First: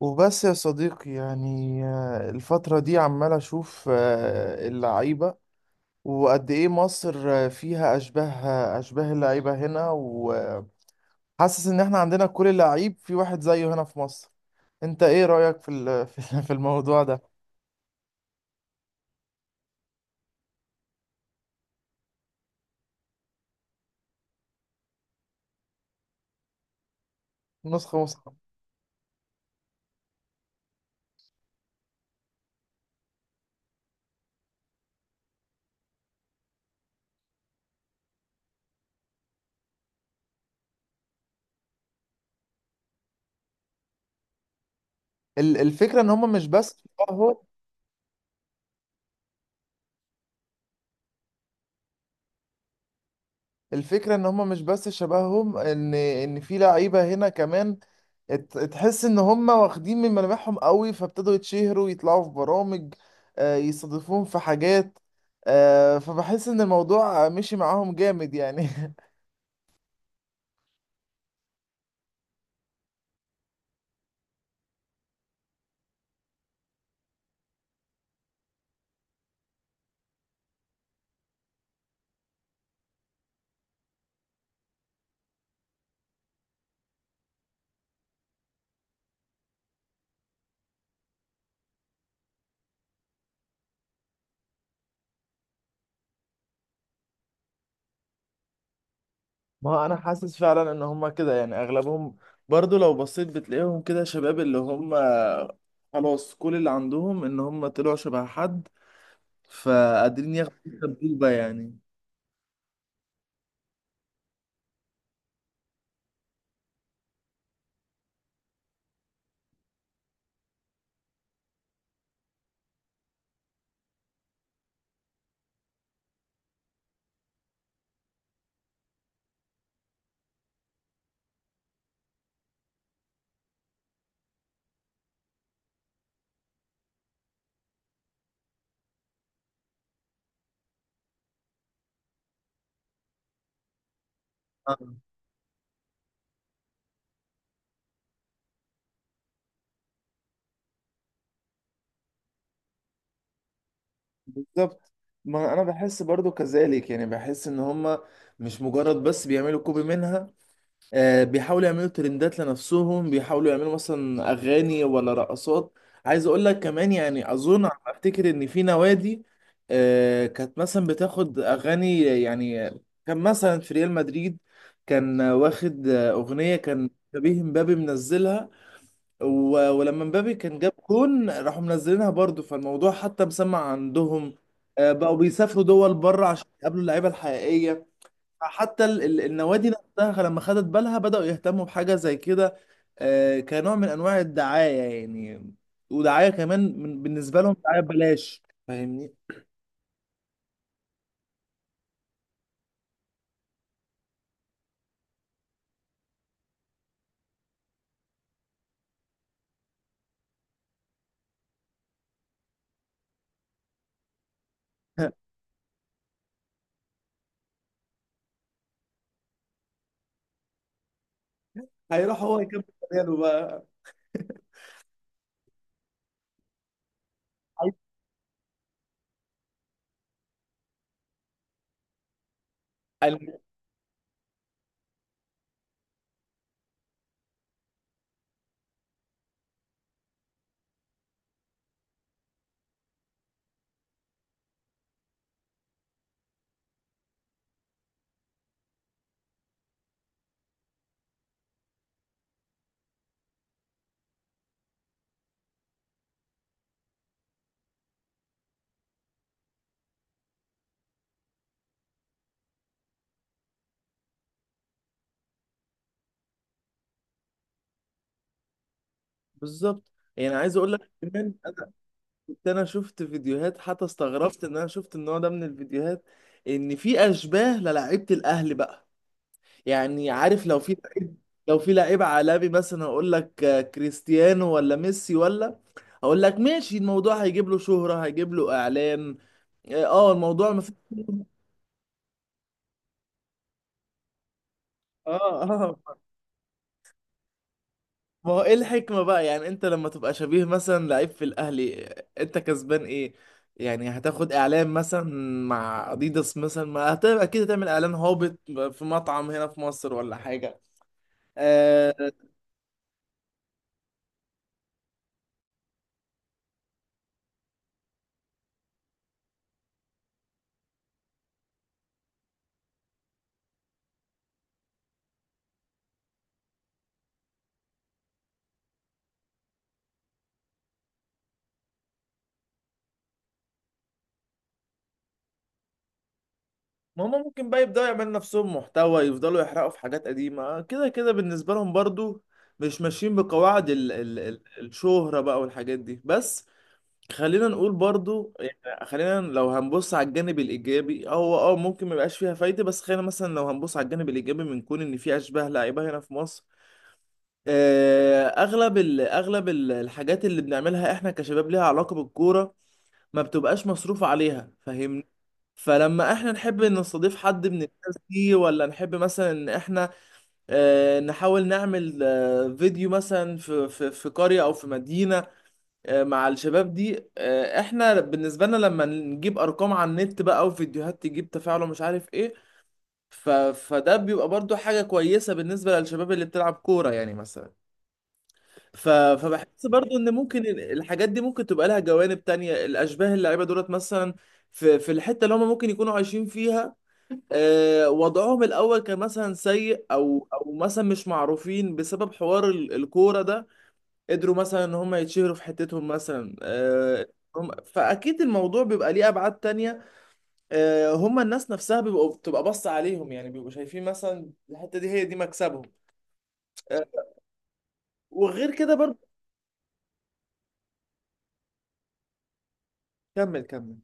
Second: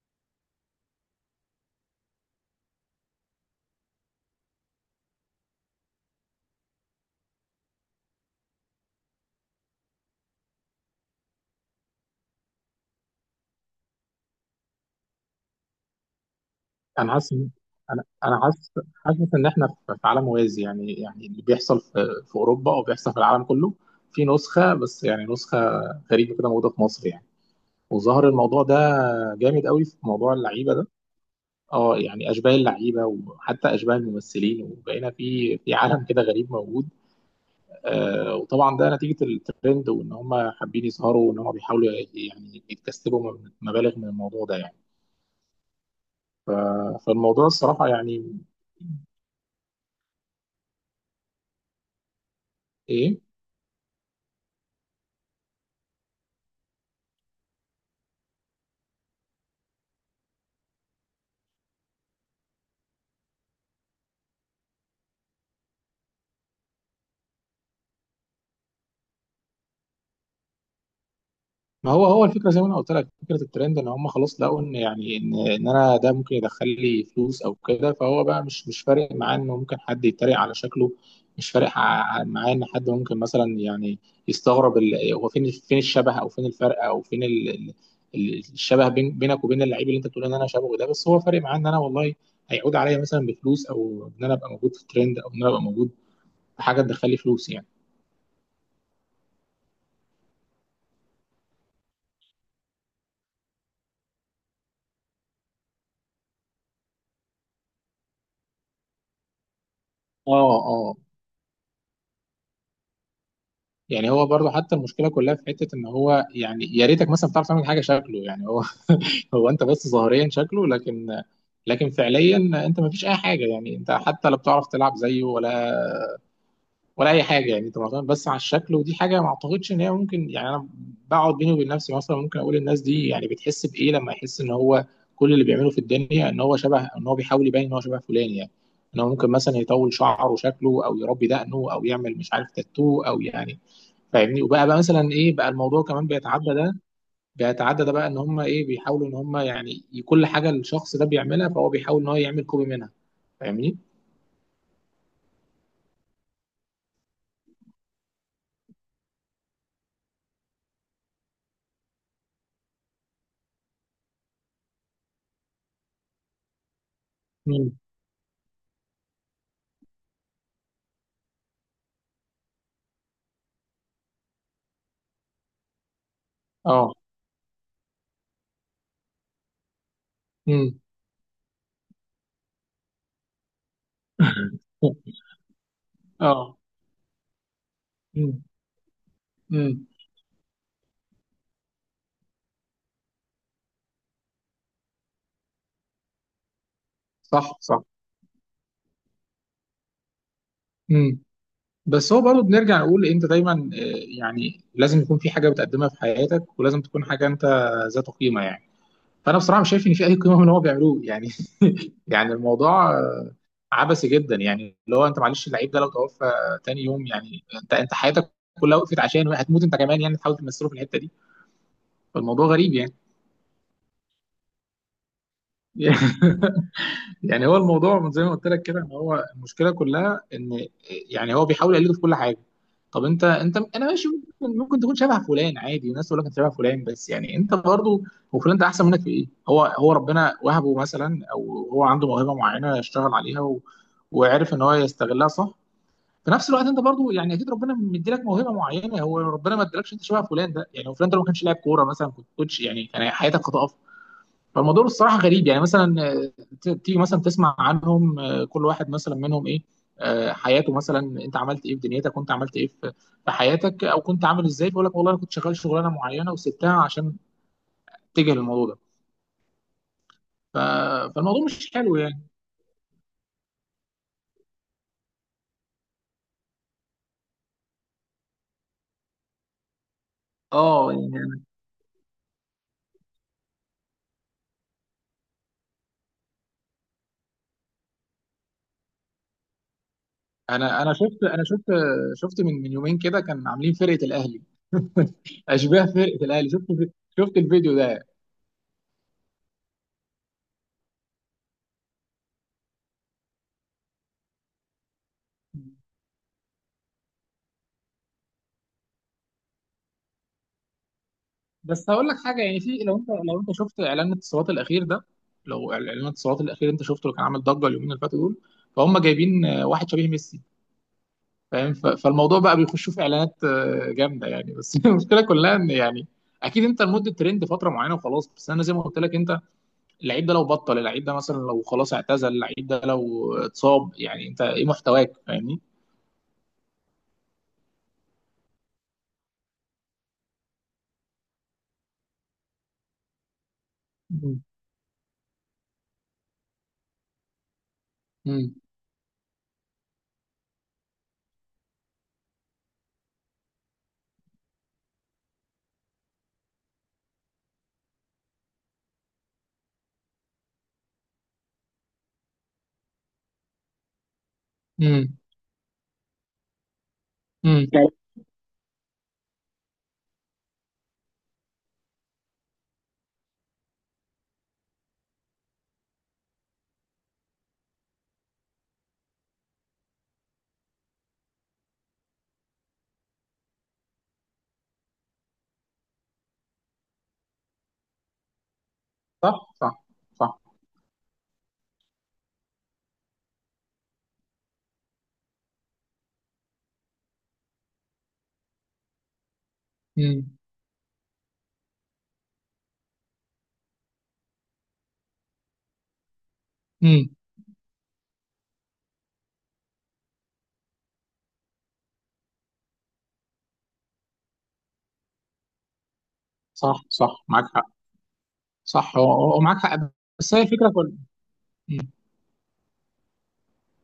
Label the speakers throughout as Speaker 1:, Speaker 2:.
Speaker 1: وبس يا صديقي يعني الفترة دي عمال أشوف اللعيبة، وقد إيه مصر فيها أشباه اللعيبة هنا، وحاسس إن إحنا عندنا كل لعيب في واحد زيه هنا في مصر. أنت إيه رأيك في في الموضوع
Speaker 2: انا حاسس
Speaker 1: ده؟
Speaker 2: إن- انا انا حاسس حاسس ان احنا في عالم موازي يعني اللي بيحصل في اوروبا او بيحصل في العالم كله في نسخه بس يعني نسخه غريبه كده موجوده في مصر يعني.
Speaker 1: نسخة
Speaker 2: وظهر
Speaker 1: نسخة.
Speaker 2: الموضوع ده جامد قوي في موضوع اللعيبه ده. اه، يعني اشباه اللعيبه وحتى اشباه الممثلين وبقينا في عالم كده غريب موجود. آه، وطبعا ده نتيجه الترند وان هم حابين يظهروا وان هم بيحاولوا يعني يكتسبوا مبالغ من الموضوع ده يعني.
Speaker 1: الفكرة إن هما مش بس.
Speaker 2: فالموضوع الصراحه يعني ايه.
Speaker 1: الفكرة ان هما مش بس شبههم، ان في لعيبة هنا كمان. تحس ان هما واخدين من ملامحهم قوي، فابتدوا يتشهروا، يطلعوا في برامج، يستضيفوهم في حاجات. فبحس ان الموضوع مشي معاهم جامد يعني.
Speaker 2: ما هو هو الفكره زي ما انا قلت لك فكره الترند ان هم خلاص لقوا ان يعني ان انا ده ممكن يدخل لي فلوس او كده فهو بقى مش فارق معاه انه ممكن حد يتريق على شكله. مش فارق معاه ان حد ممكن مثلا يعني يستغرب هو فين الشبه او فين الفرق او فين الشبه بينك وبين اللعيب اللي انت بتقول ان انا شبهه ده، بس هو فارق معاه ان انا والله هيعود عليا مثلا بفلوس او ان انا ابقى موجود في الترند او ان انا ابقى موجود في حاجه تدخل لي فلوس يعني.
Speaker 1: ما هو انا حاسس فعلا ان هما كده، يعني اغلبهم برضو لو بصيت بتلاقيهم كده شباب، اللي هما خلاص كل اللي عندهم ان هما طلعوا شبه حد،
Speaker 2: اه،
Speaker 1: فقادرين ياخدوا
Speaker 2: اه،
Speaker 1: السبوبة يعني.
Speaker 2: يعني هو برضه حتى المشكله كلها في حته ان هو يعني يا ريتك مثلا بتعرف تعمل حاجه شكله يعني هو، هو انت بس ظاهريا شكله، لكن لكن فعليا انت ما فيش اي حاجه يعني انت حتى لا بتعرف تلعب زيه ولا ولا اي حاجه يعني انت معتمد بس على الشكل. ودي حاجه ما اعتقدش ان هي ممكن يعني. انا بقعد بيني وبين نفسي مثلا ممكن اقول الناس دي يعني بتحس بايه لما يحس ان هو كل اللي بيعمله في الدنيا ان هو شبه، ان هو بيحاول يبين ان هو شبه فلان يعني. ان هو ممكن مثلا يطول شعره وشكله او يربي دقنه او يعمل مش عارف تاتو او يعني فاهمني. وبقى مثلا ايه بقى، الموضوع كمان بيتعدى ده. بيتعدى ده بقى ان هم ايه، بيحاولوا ان هم يعني كل حاجه الشخص ده بيعملها فهو بيحاول ان هو يعمل كوبي منها. فاهمني؟
Speaker 1: بالظبط. ما انا بحس برضو كذلك، يعني بحس ان هما مش مجرد بس بيعملوا كوبي منها. بيحاولوا يعملوا ترندات لنفسهم، بيحاولوا يعملوا مثلا اغاني ولا رقصات. عايز اقول لك كمان، يعني اظن على
Speaker 2: امم
Speaker 1: ما افتكر ان في نوادي كانت مثلا بتاخد اغاني يعني. كان مثلا في ريال مدريد كان واخد اغنية، كان
Speaker 2: اه
Speaker 1: شبيه مبابي منزلها. ولما مبابي كان جاب
Speaker 2: امم
Speaker 1: جون راحوا منزلينها برضو، فالموضوع حتى مسمع عندهم. بقوا بيسافروا دول بره عشان
Speaker 2: اه.
Speaker 1: يقابلوا اللعيبه الحقيقيه.
Speaker 2: امم.
Speaker 1: حتى النوادي
Speaker 2: امم.
Speaker 1: نفسها لما خدت بالها بدأوا يهتموا بحاجه زي كده، كنوع من انواع الدعايه يعني. ودعايه كمان بالنسبه لهم
Speaker 2: صح،
Speaker 1: دعايه
Speaker 2: صح.
Speaker 1: ببلاش، فاهمني.
Speaker 2: امم. بس هو برضه بنرجع نقول انت دايما آه، يعني لازم يكون في حاجه بتقدمها في حياتك ولازم تكون حاجه انت ذات قيمه يعني. فانا بصراحه مش شايف ان في اي قيمه من اللي هو بيعملوه يعني. يعني الموضوع عبثي جدا يعني. اللي هو انت معلش، اللعيب ده لو توفى تاني يوم يعني انت حياتك كلها وقفت عشان هتموت انت كمان يعني، تحاول تمثله في الحته دي.
Speaker 1: هيروح هو
Speaker 2: فالموضوع
Speaker 1: يكمل
Speaker 2: غريب يعني.
Speaker 1: مكانه بقى.
Speaker 2: يعني هو الموضوع من زي ما قلت لك كده ان هو المشكله كلها ان، يعني هو بيحاول يقلده في كل حاجه. طب
Speaker 1: عايز-
Speaker 2: انت انا ماشي، ممكن تكون شبه فلان عادي والناس تقول لك انت شبه فلان، بس يعني انت برضه هو فلان ده احسن منك في ايه؟ هو هو ربنا وهبه مثلا او هو عنده موهبه معينه اشتغل عليها، و... وعرف ان هو يستغلها، صح. في نفس الوقت انت برضو يعني اكيد ربنا مديلك موهبه معينه، هو ربنا ما ادالكش انت شبه فلان ده يعني. لو فلان ده لو ما كانش لاعب كوره مثلا كنت كوتش يعني، كان حياتك هتقف. فالموضوع الصراحه غريب يعني. مثلا آه، تيجي مثلا تسمع عنهم، آه، كل واحد مثلا منهم ايه، آه، حياته مثلا. انت عملت ايه في دنيتك، كنت عملت ايه في في حياتك، او كنت عامل ازاي، فيقول لك والله انا كنت شغال شغلانه معينه وسبتها عشان اتجه للموضوع ده.
Speaker 1: بالظبط، يعني عايز اقول لك كمان،
Speaker 2: فالموضوع مش حلو يعني.
Speaker 1: كنت انا شفت فيديوهات، حتى استغربت ان انا شفت النوع ده من الفيديوهات، ان في اشباه للاعيبه الاهلي بقى. يعني عارف، لو في
Speaker 2: اه
Speaker 1: لعيب،
Speaker 2: يعني.
Speaker 1: لو في لعيب عالمي مثلا اقول لك كريستيانو ولا ميسي ولا، اقول لك ماشي الموضوع هيجيب له شهرة، هيجيب له اعلان. اه الموضوع ما فيه.
Speaker 2: انا انا شفت شفت من يومين كده كان عاملين فرقه الاهلي،
Speaker 1: اه
Speaker 2: اشباه
Speaker 1: اه.
Speaker 2: فرقه الاهلي. شفت شفت الفيديو ده؟
Speaker 1: ما هو ايه الحكمة بقى؟ يعني انت لما تبقى شبيه مثلا لعيب في الاهلي انت كسبان ايه؟ يعني هتاخد اعلان مثلا مع اديداس مثلا، ما هت- اكيد هتعمل اعلان هابط في مطعم هنا في مصر ولا حاجة.
Speaker 2: بس
Speaker 1: آه.
Speaker 2: هقول لك حاجه، يعني في، لو انت لو انت شفت اعلان الاتصالات الاخير ده، لو اعلان الاتصالات الاخير انت شفته اللي كان عامل ضجه اليومين اللي فاتوا دول، فهم جايبين آه، واحد شبيه ميسي، فاهم؟ فالموضوع بقى بيخشوا في اعلانات آه، جامده يعني. بس المشكله كلها ان يعني اكيد انت لمده ترند فتره معينه وخلاص، بس انا زي ما قلت لك انت اللعيب ده لو بطل، اللعيب ده مثلا لو خلاص اعتزل، اللعيب ده لو اتصاب، يعني انت ايه محتواك، فاهمني؟
Speaker 1: ما هما ممكن بقى يبدأوا يعملوا نفسهم محتوى، يفضلوا يحرقوا في حاجات قديمة كده كده بالنسبة لهم، برضو مش ماشيين بقواعد ال ال ال
Speaker 2: امم.
Speaker 1: الشهرة بقى والحاجات دي بس. خلينا نقول برضو، يعني خلينا لو هنبص على الجانب الايجابي، هو اه ممكن ما يبقاش فيها فايده، بس خلينا مثلا لو هنبص على الجانب الايجابي من كون ان في اشباه لعيبه هنا في مصر. اغلب الحاجات اللي بنعملها احنا كشباب ليها علاقه بالكوره، ما بتبقاش مصروف عليها، فاهمني.
Speaker 2: امم.
Speaker 1: فلما احنا نحب ان نستضيف حد من
Speaker 2: امم.
Speaker 1: الناس دي، ولا نحب مثلا ان احنا نحاول نعمل فيديو مثلا في في قريه او في مدينه مع الشباب دي، احنا بالنسبه لنا لما نجيب ارقام على النت بقى، او فيديوهات تجيب تفاعل ومش عارف ايه. فده بيبقى برضو حاجه كويسه بالنسبه للشباب اللي بتلعب كوره يعني مثلا.
Speaker 2: صح.
Speaker 1: فبحس
Speaker 2: صح.
Speaker 1: برضو ان
Speaker 2: صح.
Speaker 1: ممكن الحاجات دي ممكن تبقى لها جوانب تانية، الاشباه اللعيبه دولت مثلا في الحته اللي هم ممكن يكونوا عايشين فيها، وضعهم الاول كان مثلا سيء، او
Speaker 2: امم.
Speaker 1: او مثلا مش معروفين بسبب حوار الكوره ده، قدروا مثلا ان هم يتشهروا في حتتهم مثلا.
Speaker 2: امم.
Speaker 1: هم فاكيد الموضوع بيبقى ليه ابعاد تانية. هم الناس نفسها بيبقوا بتبقى بص عليهم، يعني بيبقوا شايفين مثلا الحتة دي هي دي مكسبهم.
Speaker 2: صح،
Speaker 1: آه،
Speaker 2: صح، معاك حق.
Speaker 1: وغير كده
Speaker 2: صح،
Speaker 1: برضه.
Speaker 2: هو هو معاك حق. بس هي الفكره كلها.
Speaker 1: كمل كمل.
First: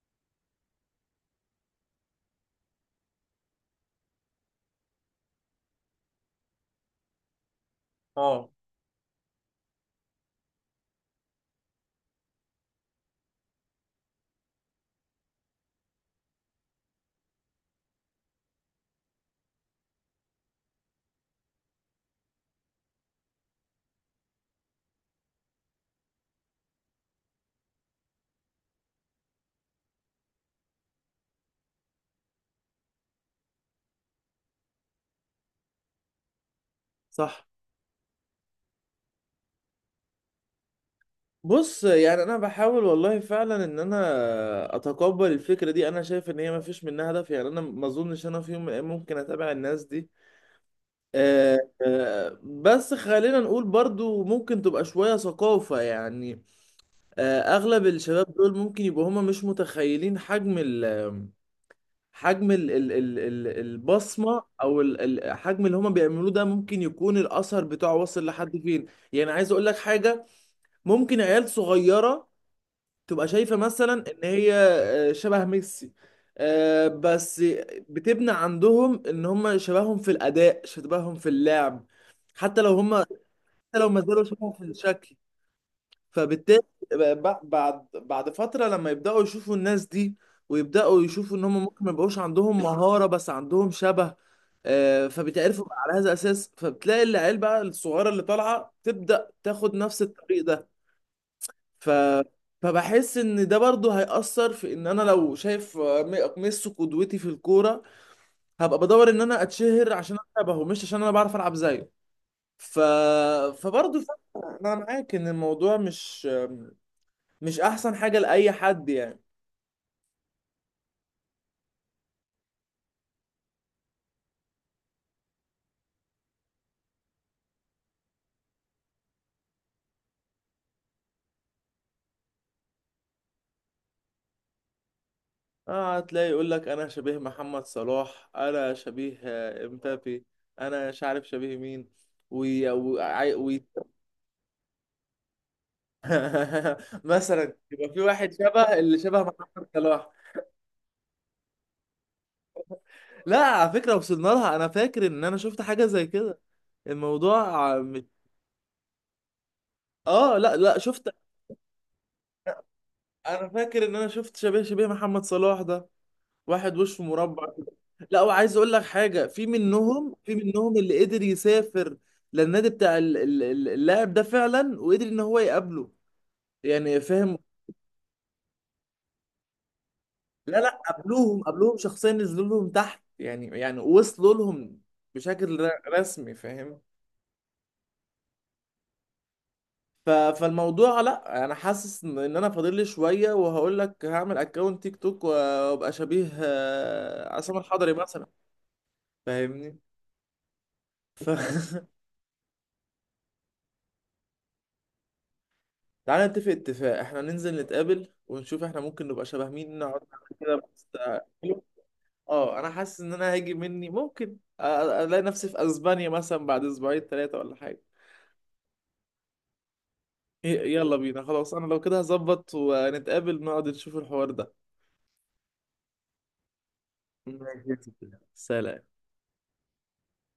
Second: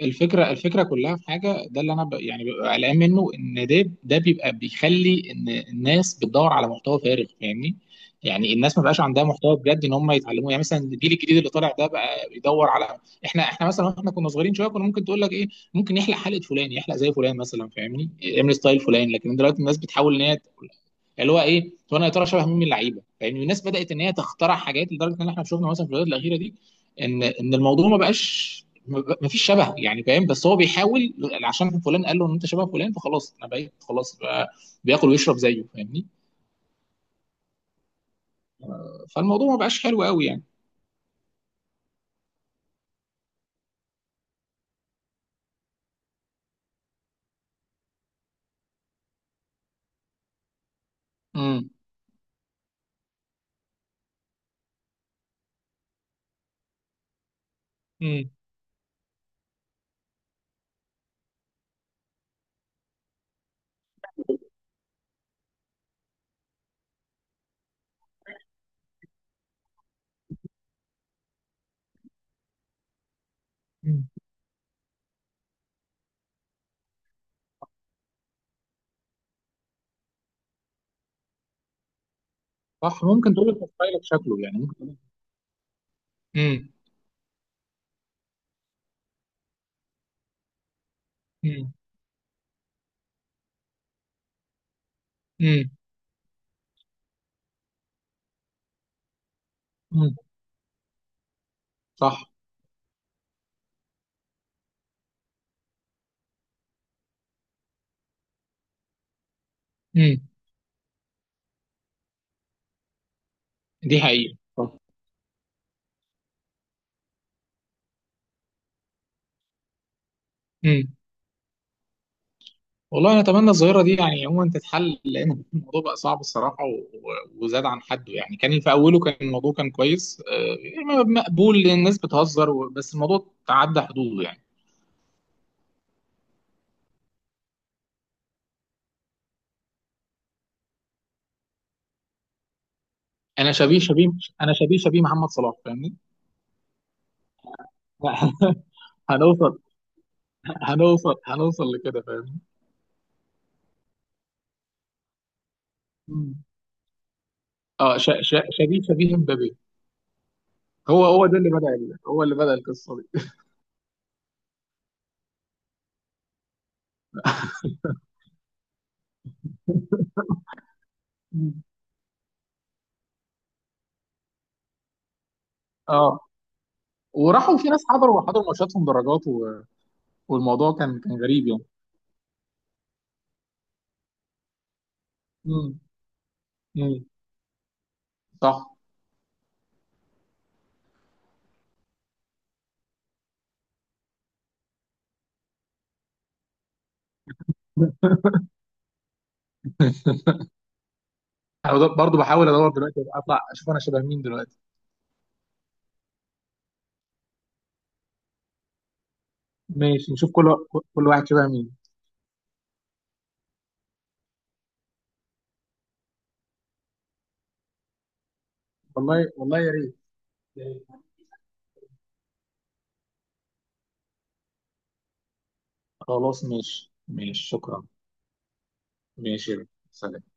Speaker 2: الفكره كلها في حاجه، ده اللي انا يعني ببقى قلقان منه، ان ده ده بيبقى بيخلي ان الناس بتدور على محتوى فارغ فاهمني.
Speaker 1: اه
Speaker 2: يعني الناس ما بقاش عندها محتوى بجد ان هم يتعلموه. يعني مثلا الجيل الجديد اللي طالع ده بقى بيدور على، احنا احنا مثلا واحنا كنا صغيرين شويه كنا ممكن تقول لك ايه، ممكن يحلق حلقه فلان، يحلق زي فلان مثلا فاهمني، يعمل ستايل فلان. لكن دلوقتي الناس بتحاول ان هي تقول، اللي هو ايه، طب انا يا ترى شبه مين من اللعيبه، فاهمني. الناس بدات ان هي تخترع حاجات، لدرجه ان احنا شفنا مثلا في الفيديوهات الاخيره دي ان ان الموضوع ما بقاش ما فيش شبهه يعني فاهم، بس هو بيحاول عشان فلان قال له ان انت شبه فلان، فخلاص انا بقيت خلاص بقى بياكل ويشرب زيه فاهمني.
Speaker 1: صح.
Speaker 2: فالموضوع ما بقاش حلو قوي يعني.
Speaker 1: بص يعني، انا بحاول والله فعلا ان انا اتقبل الفكرة دي، انا شايف ان هي ما فيش منها هدف يعني، انا ما اظنش انا في يوم من الأيام ممكن اتابع الناس دي.
Speaker 2: امم.
Speaker 1: بس خلينا نقول برضو ممكن تبقى شوية ثقافة يعني. اغلب الشباب
Speaker 2: امم.
Speaker 1: دول ممكن يبقوا هما مش متخيلين حجم ال حجم ال ال ال ال البصمه او الحجم اللي هما بيعملوه ده ممكن يكون الاثر بتاعه واصل لحد فين. يعني عايز اقول لك حاجه، ممكن عيال صغيره تبقى شايفه مثلا
Speaker 2: امم.
Speaker 1: ان هي شبه ميسي، بس بتبنى عندهم ان هما شبههم في الاداء، شبههم في اللعب حتى لو هما،
Speaker 2: صح، ممكن تقول لك
Speaker 1: حتى لو ما
Speaker 2: ستايلك
Speaker 1: زالوا
Speaker 2: شكله،
Speaker 1: شبههم
Speaker 2: يعني
Speaker 1: في
Speaker 2: ممكن تقول.
Speaker 1: الشكل. فبالتالي
Speaker 2: امم.
Speaker 1: بعد فترة لما يبدأوا يشوفوا الناس دي، ويبدأوا يشوفوا ان هم
Speaker 2: امم.
Speaker 1: ممكن ما يبقوش عندهم مهارة بس عندهم شبه، فبيتعرفوا
Speaker 2: امم.
Speaker 1: بقى على هذا الأساس، فبتلاقي العيال بقى الصغيرة اللي طالعة تبدأ تاخد نفس
Speaker 2: امم.
Speaker 1: الطريق ده. ف
Speaker 2: صح.
Speaker 1: فبحس ان ده برضه هيأثر في ان انا لو شايف ميسي قدوتي في الكورة، هبقى بدور ان انا اتشهر عشان
Speaker 2: امم.
Speaker 1: انا شبهه مش عشان انا بعرف العب زيه. ف
Speaker 2: دي
Speaker 1: فبرضه
Speaker 2: حقيقة،
Speaker 1: فعلاً
Speaker 2: صح.
Speaker 1: انا معاك ان الموضوع مش احسن حاجة لأي حد يعني.
Speaker 2: امم. والله انا اتمنى الظاهره دي يعني عموما تتحل، لان الموضوع بقى صعب الصراحه وزاد عن حده يعني. كان في اوله كان الموضوع كان كويس، آه، مقبول، الناس بتهزر بس الموضوع تعدى حدوده يعني.
Speaker 1: اه، هتلاقي يقول لك انا شبيه محمد صلاح، انا شبيه امبابي، انا مش عارف شبيه مين. وي... وي...
Speaker 2: انا
Speaker 1: وي...
Speaker 2: شبيه شبيه انا شبيه شبيه محمد صلاح فاهمني.
Speaker 1: مثلا يبقى في واحد شبه اللي شبه
Speaker 2: هنوصل،
Speaker 1: محمد صلاح.
Speaker 2: هنوصل لكده فاهمني.
Speaker 1: لا، على فكرة، وصلنا لها، انا فاكر ان انا شفت حاجة زي كده.
Speaker 2: مم.
Speaker 1: الموضوع
Speaker 2: اه،
Speaker 1: مش.
Speaker 2: شبيه شبيه مبابي.
Speaker 1: اه لا لا
Speaker 2: هو
Speaker 1: شفت.
Speaker 2: هو ده اللي بدأ هو اللي بدأ القصه دي.
Speaker 1: انا فاكر ان انا شفت شبيه محمد صلاح ده، واحد وشه مربع كده. لا، وعايز اقول لك حاجه، في منهم اللي قدر
Speaker 2: مم.
Speaker 1: يسافر للنادي بتاع اللاعب ده فعلا، وقدر ان هو يقابله،
Speaker 2: اه،
Speaker 1: يعني فاهم.
Speaker 2: وراحوا في ناس حضروا حضروا ماتشاتهم درجات، و...
Speaker 1: لا
Speaker 2: والموضوع
Speaker 1: لا،
Speaker 2: كان كان
Speaker 1: قابلوهم
Speaker 2: غريب يعني.
Speaker 1: قابلوهم شخصيا، نزلوا لهم تحت، يعني وصلوا لهم بشكل
Speaker 2: مم.
Speaker 1: رسمي، فاهم.
Speaker 2: مم. صح.
Speaker 1: ف- فالموضوع لا انا حاسس ان انا فاضل لي شويه، وهقول لك هعمل اكونت تيك توك وابقى شبيه عصام الحضري مثلا، فاهمني. ف...
Speaker 2: انا برضو بحاول ادور دلوقتي اطلع اشوف انا شبه مين دلوقتي.
Speaker 1: تعالى نتفق اتفاق، احنا ننزل نتقابل ونشوف احنا ممكن نبقى شبه مين، نقعد
Speaker 2: ماشي،
Speaker 1: نعمل
Speaker 2: نشوف كل
Speaker 1: كده بس.
Speaker 2: كل واحد شبه مين.
Speaker 1: اه، انا حاسس ان انا هاجي مني، ممكن الاقي نفسي في اسبانيا مثلا بعد اسبوعين 3 ولا حاجة.
Speaker 2: والله والله يا ريت. يا
Speaker 1: يلا
Speaker 2: ريت.
Speaker 1: بينا خلاص، انا لو كده هظبط ونتقابل نقعد نشوف الحوار ده.
Speaker 2: خلاص، ماشي ماشي،
Speaker 1: ماشي يا
Speaker 2: شكرا.
Speaker 1: ستي. سلام.
Speaker 2: ماشي يا ريت. سلام.